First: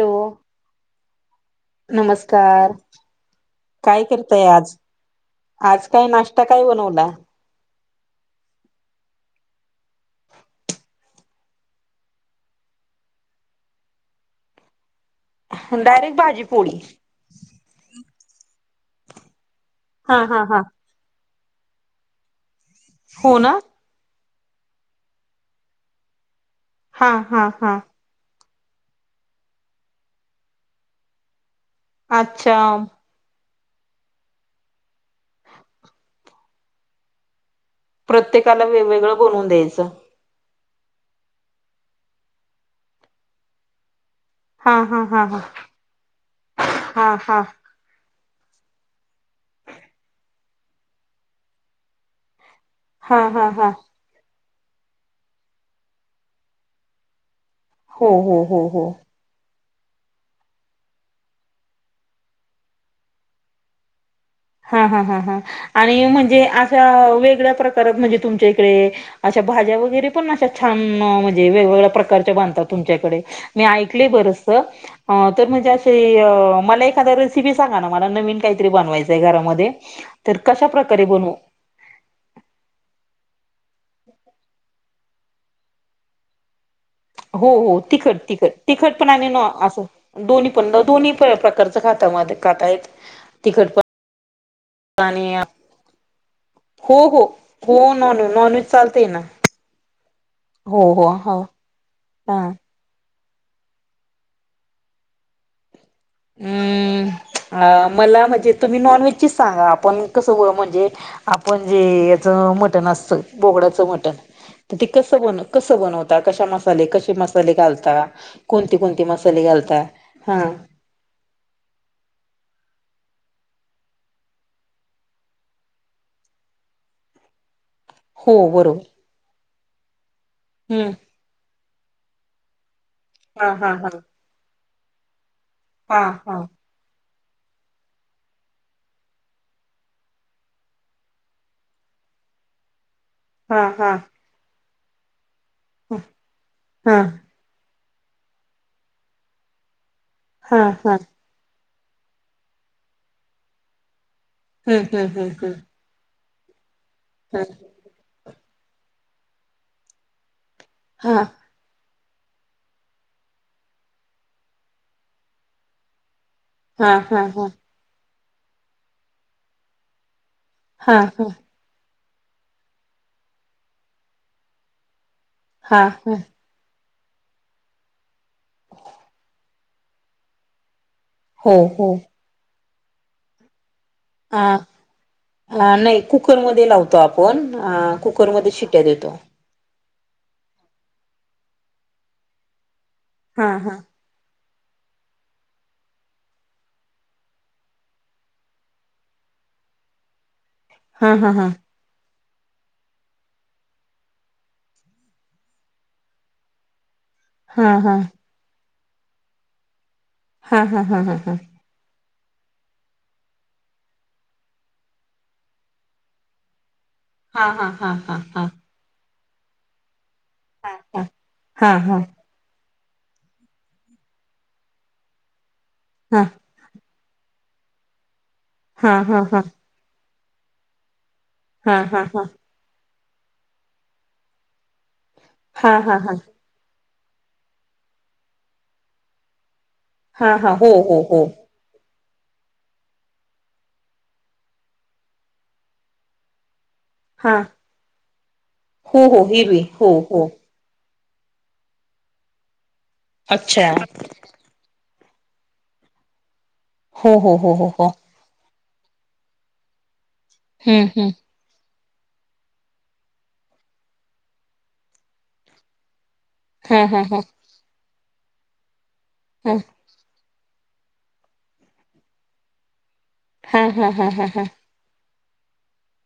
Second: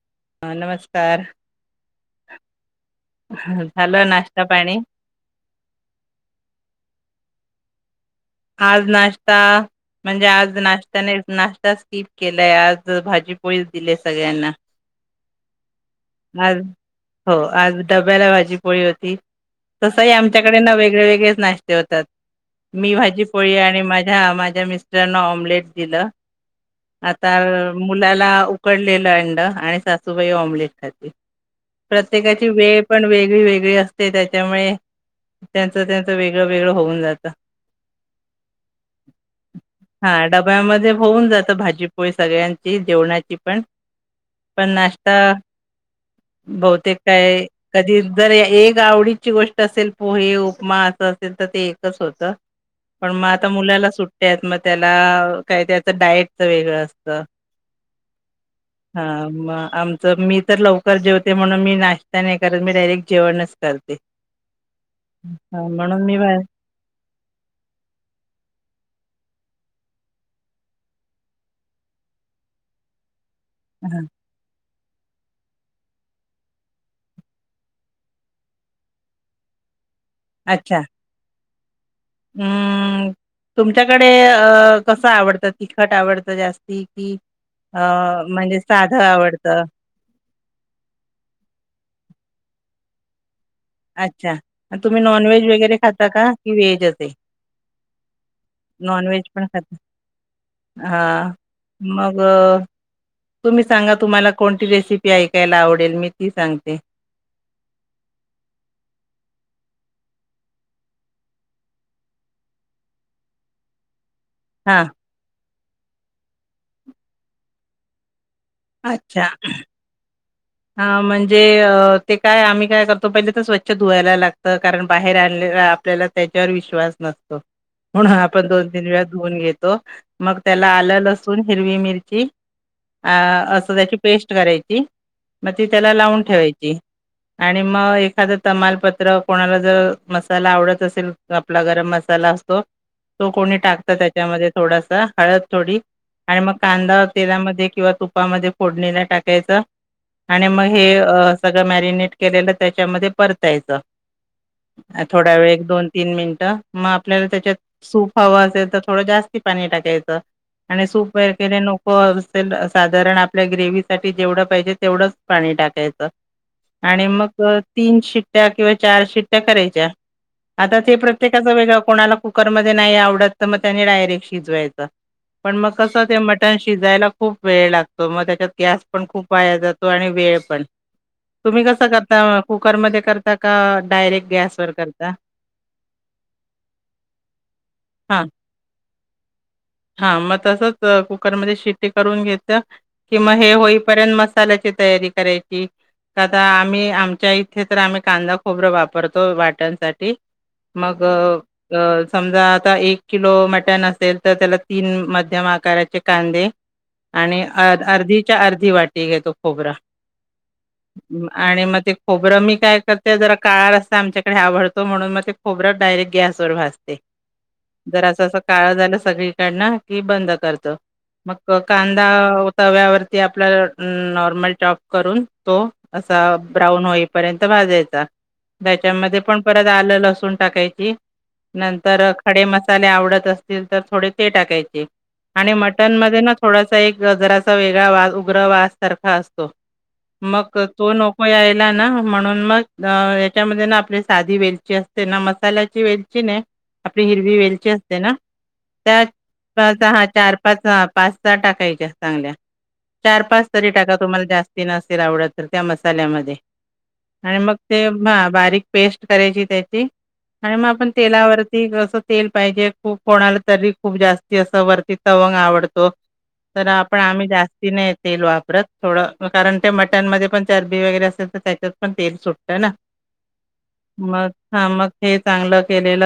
Hello ह नमस्कार. नमस्कार काय झालं नाश्ता करतय आज. पाणी आज काय नाश्ता काय बनवला. आज नाश्ता. म्हणजे आज नाश्त्याने नाश्ता स्कीिप केलाय आज भाजी पोळीस दिली सगळ्यांना. [inaudible] डायरेक्ट भाजी आज पोळी. हो आज डब्याला भाजी पोळी होती तसंही हा हा हा आमच्याकडे ना वेगळे वेगळेच नाश. तात मी भाजी हो ना पोळी आणि माझ्या माझ्या मिस्. [inaudible] हा हा हा पुलाला उकडलेलं अंड आणि सासूबाई ऑमलेट खाते. प्रत्येकाची अच्छा वेळ पण वेगळी वेगळी असते. ते त्याच्यामुळे त्यांचं-त्यांच वेगळं-वेगळं होऊन जातं. प्रत्येकाला वेगवेगळं बनवून द्यायचं. हा डब्यामध्ये होऊन जातं भाजीपोळी सगळ्यांची जेवणाची पण. पण हा हा नाश्ता हा हा बहुतेक हा हा काय. कधी जर एक आवडीची गोष्ट असेल पोहे उपमा असं असेल तर ते एकच होतं. पण हा मग आता हा हा मुलाला सुट्ट्यात मग त्याला काय त्याचं डायटच वेगळं असतं. हो हो हो. हा मग आमचं मी तर लवकर जेवते म्हणून मी नाश्ता नाही करत मी डायरेक्ट जेवणच करते. हा हा हा हां म्हणून आणि मी म्हणजे बाहेर अशा वेगळ्या प्रकारात म्हणजे तुमच्या इकडे. अशा भाज्या वगैरे पण अशा छान म्हणजे वेगवेगळ्या प्रकारच्या बांधतात तुमच्याकडे. मी हां, ऐकली बरस. ह तर म्हणजे असशी मला एखादा रेसिपी सांगा ना मला नवीन काहीतरी बनवायचं. [unintelligible] तर कशा प्रकारे बन. अम् तुमच्याकडे अ कसं आवडतं तिखट आवडतं जास्त. ते क. हो हो तिखट तिखट तिखट पण आणि न आवडतं असं. दोन्ही पण दोन्ही प्रकारच खात खात आहेत तिखटप. अच्छा! तुम्ही नॉनव्हेज वगैरे खाता का कि व्हेज हो असे हो हो नॉन नॉनव्हेज चालतंय नॉन ना व्हेज पण खाता. हो हो हा हो मग. हा तुम्ही सांगा तुम्हाला कोणती रेसिपी ऐकायला आवडेल मी ती सांगते. अ मला म्हणजे तुम्ही नॉन व्हेजचीच सांगा आपण कसं हो म्हणजे. आपण जे याचं मटण असतं बोगडाचं मटण. तर हां ते कस ब कस बनवता कशा मसाले कसे मसाले घालता. कोणती कोणती मसाली घालता हां. ह म्हणजे ते काय आम्ही काय करतो पहिले तर स्वच्छ धुवायला लागतं कारण बाहेर आणले आपल्याला त्याच्यावर विश्वास नसतो. म्हणून हो आपण दोन बरोबर तीन वेळा धुवून घेतो मग त्याला आल, हम्म लसूण, हिरवी मिरची. अ हा हा असं हा त्याची पेस्ट करायची मग ती त्याला हा लावून हा ठेवायची. आणि मग एखादं तमालपत्र कोणाला जर मसाला आवडत असेल, आपला गरम मसाला असतो तो कोणी हा टाकत हा त्याच्यामध्ये थोडासा हळद. थोडी आणि मग हा कांदा तेलामध्ये किंवा तुपामध्ये फोडणीला टाकायच. आणि हा मग हे हा सगळं मॅरिनेट केलेलं त्याच्यामध्ये परतायच. हम्म हम्म हम्म थोड्या वेळ हम्म एक दोन तीन मिनिटं मग आपल्याला हम्म त्याच्यात सूप हव असेल तर थोड जास्त पाणी टाकायच. आणि हा सूप वगैरे नको असेल साधारण आपल्या ग्रेवि साठी जेवढ पाहिजे तेवढंच पाणी टाकायचं हा आणि हा मग हा तीन शिट्ट्या किंवा चार शिट्ट्या करायच्या आता ते हा हा प्रत्येकाचा वेगळं कोणाला कुकरमध्येध्ये नाही आवडत तर मग त्याने डायरेक्ट शिजवायच पण मग हा कस ते हा म ण शिजायला खूप वेळ लागतो मग त्याच्यात गॅस पण खूप वाया जातो आणि वेळ पण हो तुम्ही कसं हो करता कुकरमध्ये करता का? डायरेक्ट हा गॅसवरर करता. अ नाही कुकरमध्ये लावतो आपण अ कुकरमध्ये शिट्य. घे तो हा मग तसच कुकरमध्ये शिट्टी करून घेतच कि मग हा हे हा होईपर्यंत मस्त लाची तयारी करायची. का आता आम्ही आमच्या इथे तर आम्ही कांदा खोबरं वापरतो वाट्यांसाठी मग हा हा हा अ समजा आता एक किलो मटण अससेल तर त्याला तीन मध्यम आकाराचे कांदे आणि हा हा अर्धी च्या अर्धी वाटी घेतो खोबरा हा हा हा हा हा. आणि मग ते खोबरं मी काय करते जरा काळ रस्ता आमच्याकडे आवडतो म्हणून मग ते खोबरं डायरेक्ट गॅसवरर भासते. हा हा हा जर हा असं असं हा. काळ झालं सगळी कि बंद करत हा मग हा हा कांदा तव्यावरती आपल्या नॉर्मल टॉप करून तो हा असा ब्राऊन होईपर्यंत भाजायचा हा हा हा त्याच्यामध्ये हा हा. पण परत आलं लसण टाकायची. हा नंतर हा खडे मसाले आवडत असतील तर थोडे ते टाकायचे. आणि मटन हा हा मध्ये ना थोडासा एक गजराचा वेगळा वा उग्र वास सारखा असतो. हा हा मग हो तो हो हो नको यायला ना म्हणून मग याच्यामध्ये ना आपली साधी वेलची असते ना मसाल्याची वेलची नाही. आपली हा हिरवी वेलची असते ना हो हो हिरवी हो त्या हा हो. चार पाच पाच स टाकायच्या चांगल्या चार पाच अच्छा तरी टाका तुम्हाला जास्त आवड त्या मल्यामध्ये हो हो आणि हो मग हो हो ब पेस्ट करायची त्याची आणि मग हम्म आपण हम्म तेलावरती कस तेल पाहिजे खूप कोणाला तरी खूप जास्ती असं वरती तवंग आवडतो तर हा आपण हा हा आम्ही जास्ती नाही तेल वापरत थोडं हा. कारण ते मटनमध्ये पण चरबी वगैरे असेल तर त्याच्यात पण तेल सुटत ना. हा हा हा मग हा मग हे चांगलं केलेल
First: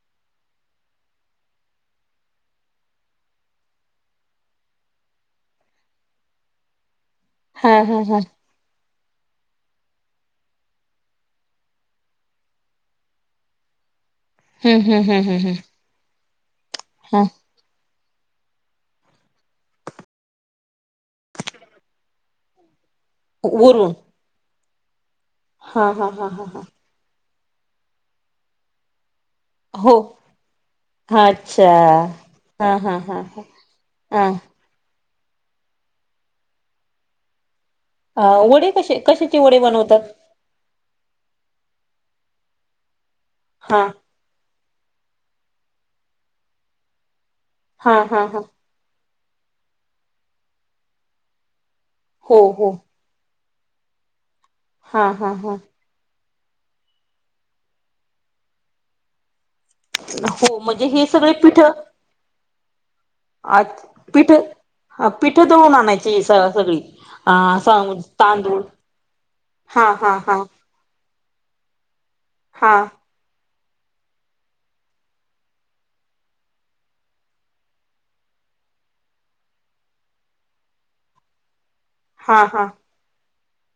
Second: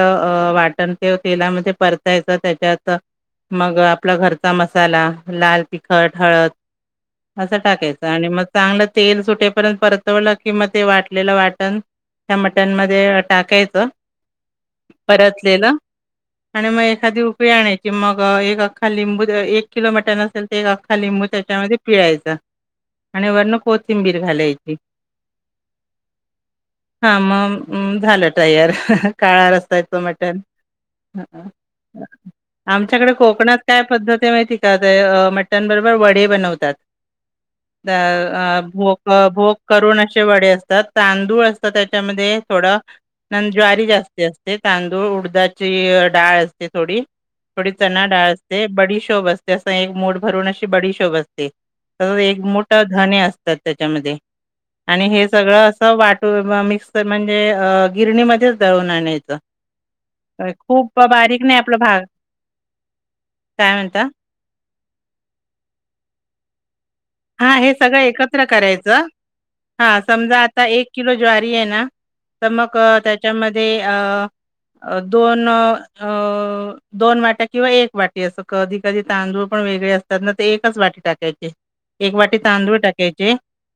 वाटण ते तेला म पर त्याच्यात मग आपला घरचा मसाला लाल, तिखट, हळद असं हा हा टाकायचं हा आणि मग चांगलं तेल सुटेपर्यंत परतवलं कि मग ते वाटलेलं वाटण. त्या मटणमध्येध्ये टाकायच हम्म हम्म हम्म हम्म हम्म परतलेलं आणि मग एखादी हा. उपय आणायची कि मग एक अख्खा लिंबू एक किलो मटर नसेल तर एक अख्खा लिंबू त्याच्यामध्ये पिळायचा. आणि वर्ण वरून कोथिंबीर घालायची हा हा हां हां हां हा मग झालं तयार काळा हो रसायचं मटन. अच्छा हा हा आमच्याकडे हा हा कोकणात काय पद्धती माहिती का मटन बरोबर वडे बनवतात. हा अ वडे कसे भोक कशाचे भोक वडे करून बनवतात असे वडे असतात तांदूळ असतं त्याच्यामध्ये थोडं न हा ज्वारी जास्त असते तांदूळ उडदाची डाळ असते थोडी थोडी हा चणा हा डाळ हा असते बडीशोप असते असं एक मूठ भरून अशी बडीशोप असते हो एक हो मूठ धणे असतात त्याच्यामध्ये हा आणि हे हा हा सगळं अस वाटून मिक्स म्हणजे गिरणीमध्येच दळून आणायच हो म्हणजे हे सगळे पिठं हा आज पिठं ह पिठं दळून आणायची स सगळी अ हा हे सगळं एकत्र तांदूळ करायचं हा समजा आता एक किलो ज्वारी आहे ना तर हा मग त्याच्यामध्ये अ अ दोन अ दोन वाट्या किंवा एक वाटी असं कधी कधी तांदूळ पण वेगळे अस त्यांना ते एकच वाटी टाकायचे एक वाटी हा हा तांदूळ टाकायचे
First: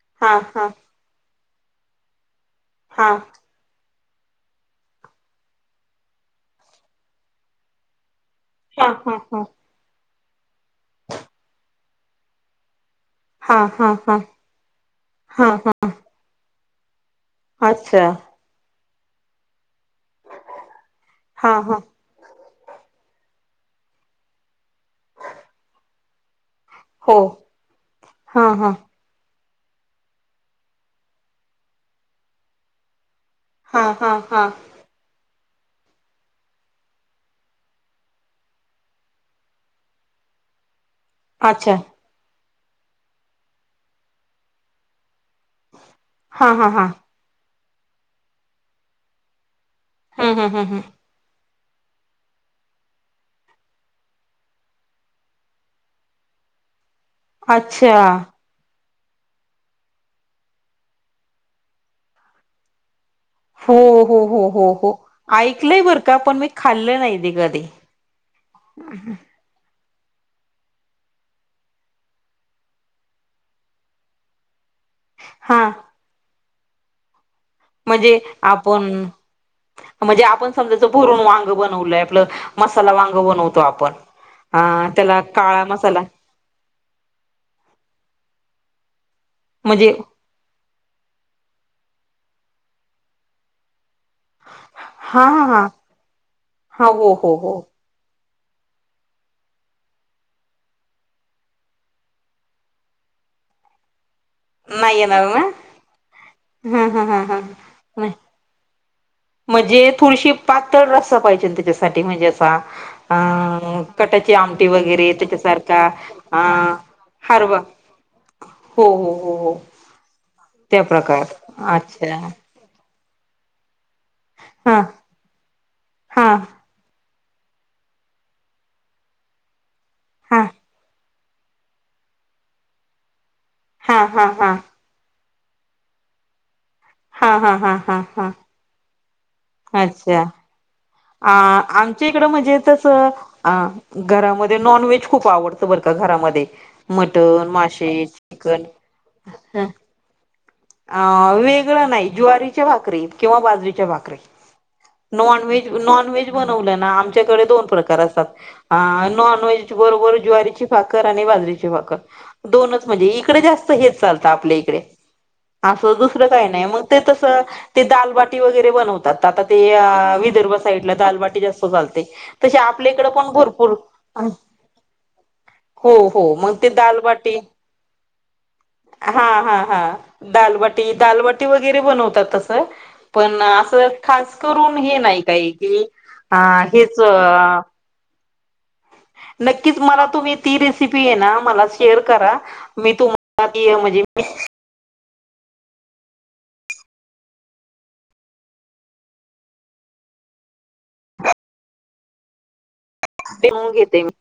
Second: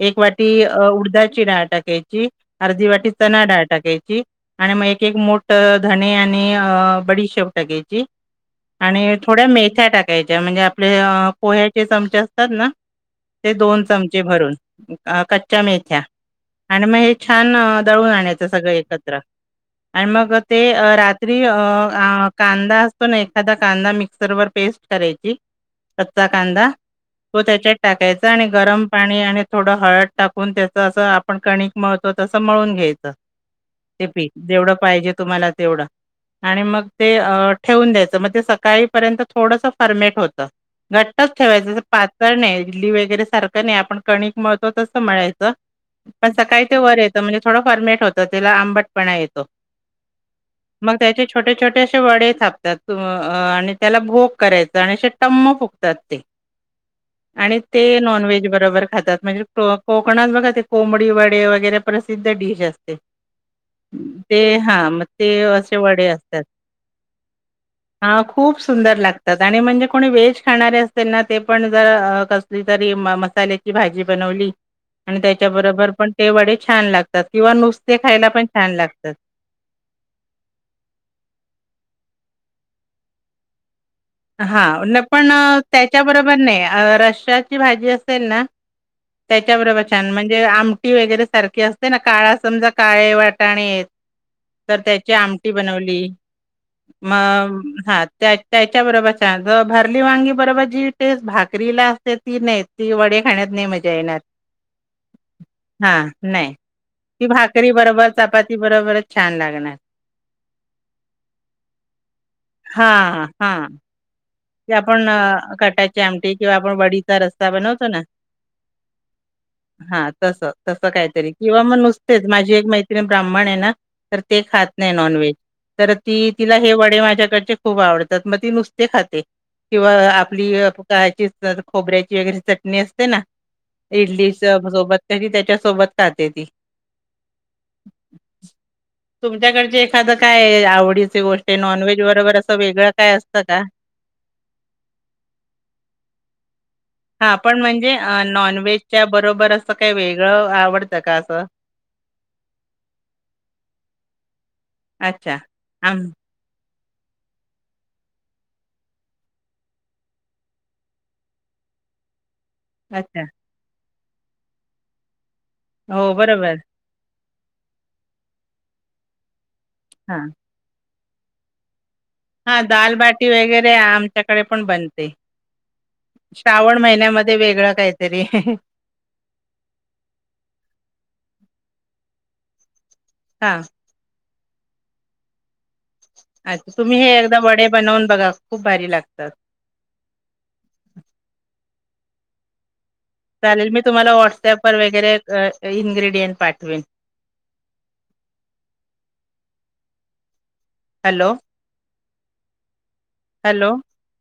एक हा वाटी हा उडदाची डाळ टाकायची अर्धी हा वाटी चणा डाळ टाकायची आणि मग एक एक मूठ धणे आणि बडीशेप टाकायची हा आणि हा हा थोड्या मेथ्या टाकायच्या म्हणजे आपले पोहे्याचे चमचे असतात ना ते हा दोन हा चमचे भरून हा हा कच्च्या हा मेथ्या आणि मग हे छान अच्छा दळून आणायचं सगळं एकत्र आणि मग ते रात्री हा अ हा कांदा असतो ना एखादा कांदा मिक्सर वर पेस्ट करायची कच्चा कांदा हो तो त्याच्यात टाकायचा आणि हा हा गरम पाणी आणि थोडं हळद टाकून त्याच असं आपण कणिक मळतो तसं मळून घ्यायचं हा ते हा पीठ हा जेवढं पाहिजे तुम्हाला तेवढं आणि मग ते ठेवून द्यायचं मग ते सकाळीपर्यंत थोडस फर्मेट होतं घट्टच ठेवायचं अच्छा जसं पातळ नाही इडली वगैरे सारखं नाही आपण कणिक मळतो तसं म्हळायचं पण हा सकाळी हा ते हा वर येतं म्हणजे थोडं फॉर्मेट होतं त्याला आंबटपणा येतो. हा-हा हम हम मग त्याचे छोटे-छोटे असे वडे थापतात आणि त्याला भोक करायच आणि असे टम्म फुकतात ते. आणि ते अच्छा नॉन व्हेज बरोबर खातात म्हणजे कोकणात बघा ते कोंबडी वडे वगैरे प्रसिद्ध डिश असते. हो हो हो ते हो हा हो मग ते असे ऐकलंय बरं वडे का पण असतात. मी खाल्लं नाही ते कधी अ खूप सुंदर लागतात आणि म्हणजे कोणी व्हेज खाणारे असतील ना ते पण जर कसली तरी मसाल्याची भाजी बनवली आणि हा त्याच्याबरोबर पण ते वडे छान लागतात किंवा नुसते म्हणजे खायला पण छान आपण लागतात. म्हणजे आपण समजायच भरून वांग बनवलंय आपलं मसाला वांग बनवतो आपण अ हा त्याला पण काळा मसाला त्याच्याबरोबर पण नाही रस्साची भाजी असेल ना त्याच्या बरोबर म्हणजे छान म्हण ते आमटी वगैरे सारखी असते ना काळा समजा काळे वाटाणे तर त्याची हा हा आमटी हा बनवली हा हो हो हो मग हा त्या-त्या त्या बरोबर असते भरली वांगी बरोबर जी ते भाकरी ला असते ती नाही येत ती वडे खाण्यात नाही मजा येणार नाही येणार ना हा नाही हा हा हा ती हा भाकरी बरोबर नाही चपाती बरोबरच छान लागणार. म्हणजे थोडीशी पातळ रस्सा पाहिजे त्याच्यासाठी म्हणजे असा अ हां, हां. कटाची आमटी आपण वगैरे त्याच्यासारखा कटाची आमटी अ किंवा आपण वडीचा रस्सा हरवा बनवतो ना हो हो हो हो हा तस-तस त्या काही प्रकार तरी किंवा मग अच्छा नुसतेच माझी एक मैत्रिन भ्राम्हण आहे ना तर ते खात हा नाही नॉनव्हेज तर हा ती तिला हे वडे माझ्याकडचे खूप आवडतात मग ती नुसते खाते. किंवा हा हा आ [inaudible] खोबऱ्याची वगैरे चटणी असते ना. हा हा इडलीच हा सोबत कधी त्याच्या सोबत खाते ती. हा-हा-हा-हा-हा. तुमच्याकडचे एखादं काय आवडीच अ आमच्या इकडं म्हणजे तस असतं अ का? घरामध्ये नॉन व्हेज खूप आवडतं बरं का घरामध्ये हा मटण पण मासे म्हणजे चिकन नॉनव्हेजच्या बरोबर असं काही वेगळं आवड अ वेगळं नाही ज्वारीचे भाकरीे किंवा बाजरीच्या भाकरीे अच्छा. आम नॉनव्हेज-नॉनव्हेज बनवलं ना आमच्याकडे दोन प्रकार असतात. हा नॉनव्हेज बरोबर ज्वारीची भाकर आणि बाजरीची भाकर दोनच म्हणजे अच्छा. इकडे जास्त हेच चालतं आपल्या इकडे. असं हो, दुसरं काही बरोबर. नाही मग ते तसं ते दालबाटी वगैरे बनवतात आता ते हां. विदर्भ साईड ला दालवाटी जास्त चालते तसे हा आपल्याकड दालबाटी पण वगैरे भरपूर आमच्याकडे पण बनते. हो-हो मग ते श्रावण महिन्यामध्ये दालबाटी वेगळं काहीतरी [inaudible] हा-हा-हा दालवाटी-दालवाटी वगैरे बनवतात तस पण हा असं खास करून हे नाही काय की अ अच्छा हेच तुम्ही हे एकदा वडे बनवून बघा. खूप भारी लागतात. नक्कीच मला तुम्ही ती रेसिपी आहे ना मला शेअर करा मी तुम्हा चालेल मी तुम्हाला व्हाट्सअप वर वगैरे इनग्रेडियंट पाठवेन. हॅलो. डेमो हॅलो घेते मी.